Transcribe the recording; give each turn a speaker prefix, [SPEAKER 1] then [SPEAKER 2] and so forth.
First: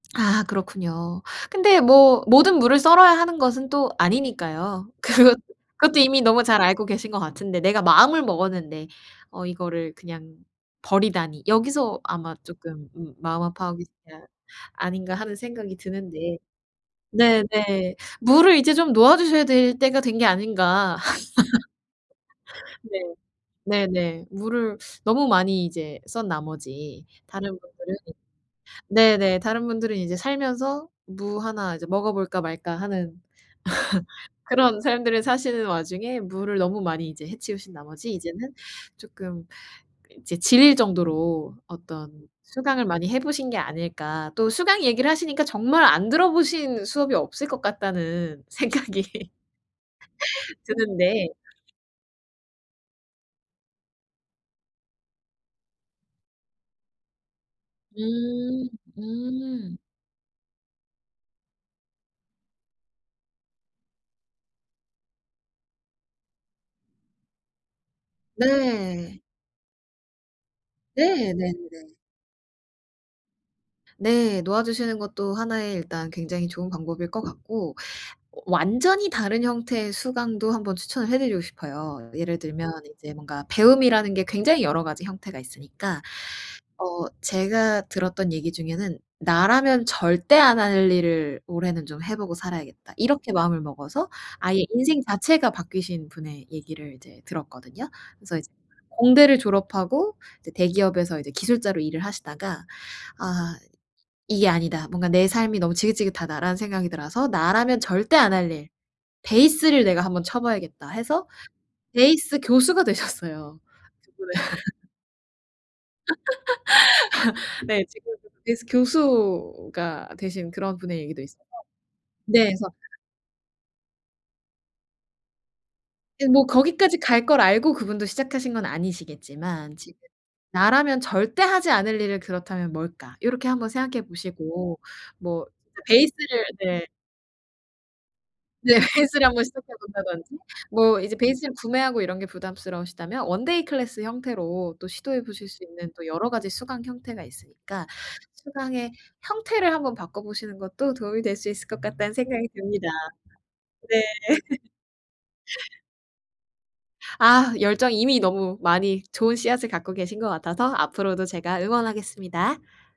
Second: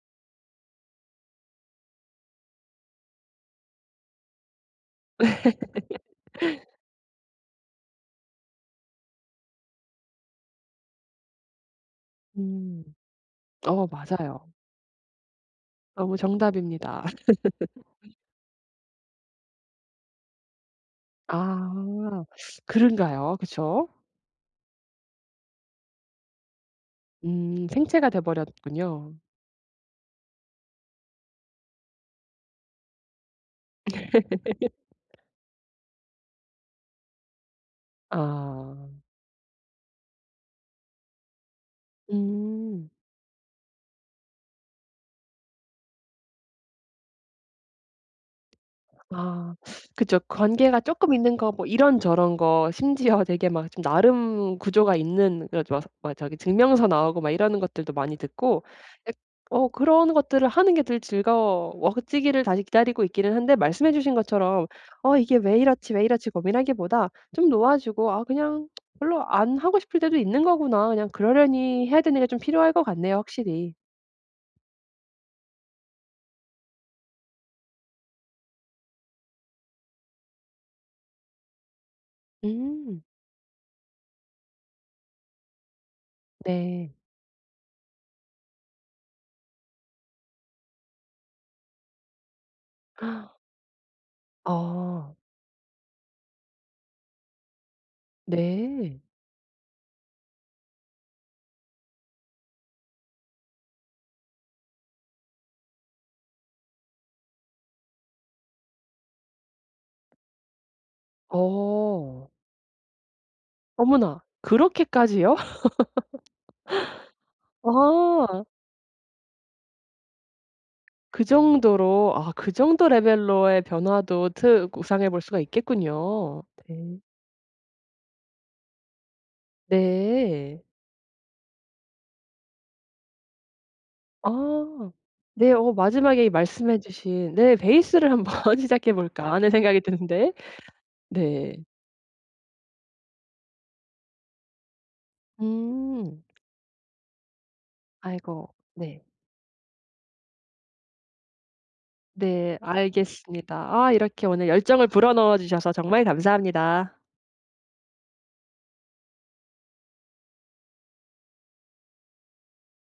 [SPEAKER 1] 아 그렇군요. 근데 뭐 모든 무를 썰어야 하는 것은 또 아니니까요. 그것 그것도 이미 너무 잘 알고 계신 것 같은데 '내가 마음을 먹었는데 어 이거를 그냥 버리다니.' 여기서 아마
[SPEAKER 2] 음.
[SPEAKER 1] 쪼끔 음 마음 아파하고
[SPEAKER 2] 어
[SPEAKER 1] [unintelligible]
[SPEAKER 2] 맞아요.
[SPEAKER 1] 아닌가 하는 생각이
[SPEAKER 2] 너무
[SPEAKER 1] 드는데
[SPEAKER 2] 정답입니다.
[SPEAKER 1] 네네. 무를 이제 좀 놓아주셔야 될 때가 된 게 아닌가.
[SPEAKER 2] 아.
[SPEAKER 1] 네.
[SPEAKER 2] 그른가요? 그쵸?
[SPEAKER 1] 네네. 무를 너무 많이 이제 썬 나머지 다른
[SPEAKER 2] 음.
[SPEAKER 1] 분들은
[SPEAKER 2] 생채가 돼버렸군요.
[SPEAKER 1] 네네. 다른 분들은 이제 살면서 '무 하나 이제 먹어볼까 말까.' 하는 그런 삶들을 사시는 와중에 무를 너무 많이 이제 해치우신 나머지 이제는
[SPEAKER 2] 아.
[SPEAKER 1] 쪼끔 이제 질릴 정도로 어떤 수강을
[SPEAKER 2] 음.
[SPEAKER 1] 많이 해보신 게 아닐까. 또 수강 얘기를 하시니까 정말 안 들어보신 수업이 없을 것 같다는 생각이
[SPEAKER 2] 아 그쵸. 관계가 쪼끔
[SPEAKER 1] 드는데
[SPEAKER 2] 있는 거 뭐 이런 저런 거 심지어 되게 막 나름 구조가 있는 그래서 막 막 저기 증명서 나오고 막 이러는 것들도 많이 듣고
[SPEAKER 1] 음.
[SPEAKER 2] 약 어
[SPEAKER 1] 음.
[SPEAKER 2] 그런 것들을 하는 게 더 즐거워지기를 다시 기다리고 있기는 한데 말씀해 주신 것처럼 '어 이게 왜 이렇지, 왜 이렇지.' 고민하기보다 좀 놓아주고 '아 그냥
[SPEAKER 1] 네.
[SPEAKER 2] 별로 안 하고 싶을 때도 있는 거구나.' 그냥
[SPEAKER 1] 네. 네네네.
[SPEAKER 2] 그러려니 해야 되는 게 좀 필요할 것 같네요 확실히.
[SPEAKER 1] 네. 놓아주시는 것도 하나의 일단 굉장히 좋은 방법일 것 같고완전히 다른 형태의 수강도 한번 추천을 해 드리고 싶어요. 예를 들면
[SPEAKER 2] 음.
[SPEAKER 1] 이제 뭔가 배움이라는 게 굉장히 여러 가지 형태가 있으니까
[SPEAKER 2] 네.
[SPEAKER 1] 어 제가 들었던 얘기 중에는 '나라면 절대 안 할 일을 올해는 좀 해보고 살아야겠다.' 이렇게 마음을 먹어서 아예 인생
[SPEAKER 2] 아.
[SPEAKER 1] 자체가 바뀌신 분의 얘기를 이제 들었거든요. 그래서 이제
[SPEAKER 2] 네.
[SPEAKER 1] 공대를 졸업하고 이제 대기업에서 이제 기술자로 일을 하시다가 '아 이게 아니다. 뭔가 내 삶이 너무 지긋지긋하다.'라는 생각이 들어서 '나라면 절대 안 할 일 베이스를 내가 한번 쳐봐야겠다.' 해서
[SPEAKER 2] 어.
[SPEAKER 1] 베이스 교수가 되셨어요. [unintelligible]
[SPEAKER 2] 어머나 그렇게까지요?
[SPEAKER 1] 네. 지금
[SPEAKER 2] 와.
[SPEAKER 1] 베이스 교수가 되신 그런 분의 얘기도
[SPEAKER 2] 그
[SPEAKER 1] 있어서
[SPEAKER 2] 정도로. 아
[SPEAKER 1] 네
[SPEAKER 2] 그
[SPEAKER 1] 그래서
[SPEAKER 2] 정도 레벨로의 변화도 트 구상해 볼 수가
[SPEAKER 1] 예
[SPEAKER 2] 있겠군요.
[SPEAKER 1] 뭐 거기까지
[SPEAKER 2] 네.
[SPEAKER 1] 갈 걸 알고 그분도 시작하신 건 아니시겠지만 지금
[SPEAKER 2] 네.
[SPEAKER 1] '나라면 절대 하지 않을 일을 그렇다면 뭘까.' 요렇게 1 번 생각해 보시고
[SPEAKER 2] 아.
[SPEAKER 1] 뭐
[SPEAKER 2] 네 어 마지막에
[SPEAKER 1] 베이스를
[SPEAKER 2] 말씀해
[SPEAKER 1] 네.
[SPEAKER 2] 주신 네 '베이스를 한번
[SPEAKER 1] 네.
[SPEAKER 2] 시작해
[SPEAKER 1] 베이스를
[SPEAKER 2] 볼까.'
[SPEAKER 1] 한번
[SPEAKER 2] 하는
[SPEAKER 1] 시작해
[SPEAKER 2] 생각이 드는데.
[SPEAKER 1] 본다든지 뭐 이제 베이스를
[SPEAKER 2] 네.
[SPEAKER 1] 구매하고 이런 게 부담스러우시다면 원데이 클래스 형태로 또 시도해 보실 수 있는 또
[SPEAKER 2] 음.
[SPEAKER 1] 여러 가지 수강 형태가 있으니까
[SPEAKER 2] 아이고.
[SPEAKER 1] 수강의
[SPEAKER 2] 네.
[SPEAKER 1] 형태를 한번 바꿔보시는 것도 도움이 될 수 있을 것 같다는 생각이
[SPEAKER 2] 네.
[SPEAKER 1] 듭니다.
[SPEAKER 2] 알겠습니다. 아
[SPEAKER 1] 네.
[SPEAKER 2] 이렇게 오늘 열정을 불어넣어 주셔서 정말 감사합니다.
[SPEAKER 1] 아 열정이 이미 너무 많이 좋은 씨앗을 갖고 계신 것 같아서 앞으로도 제가 응원하겠습니다.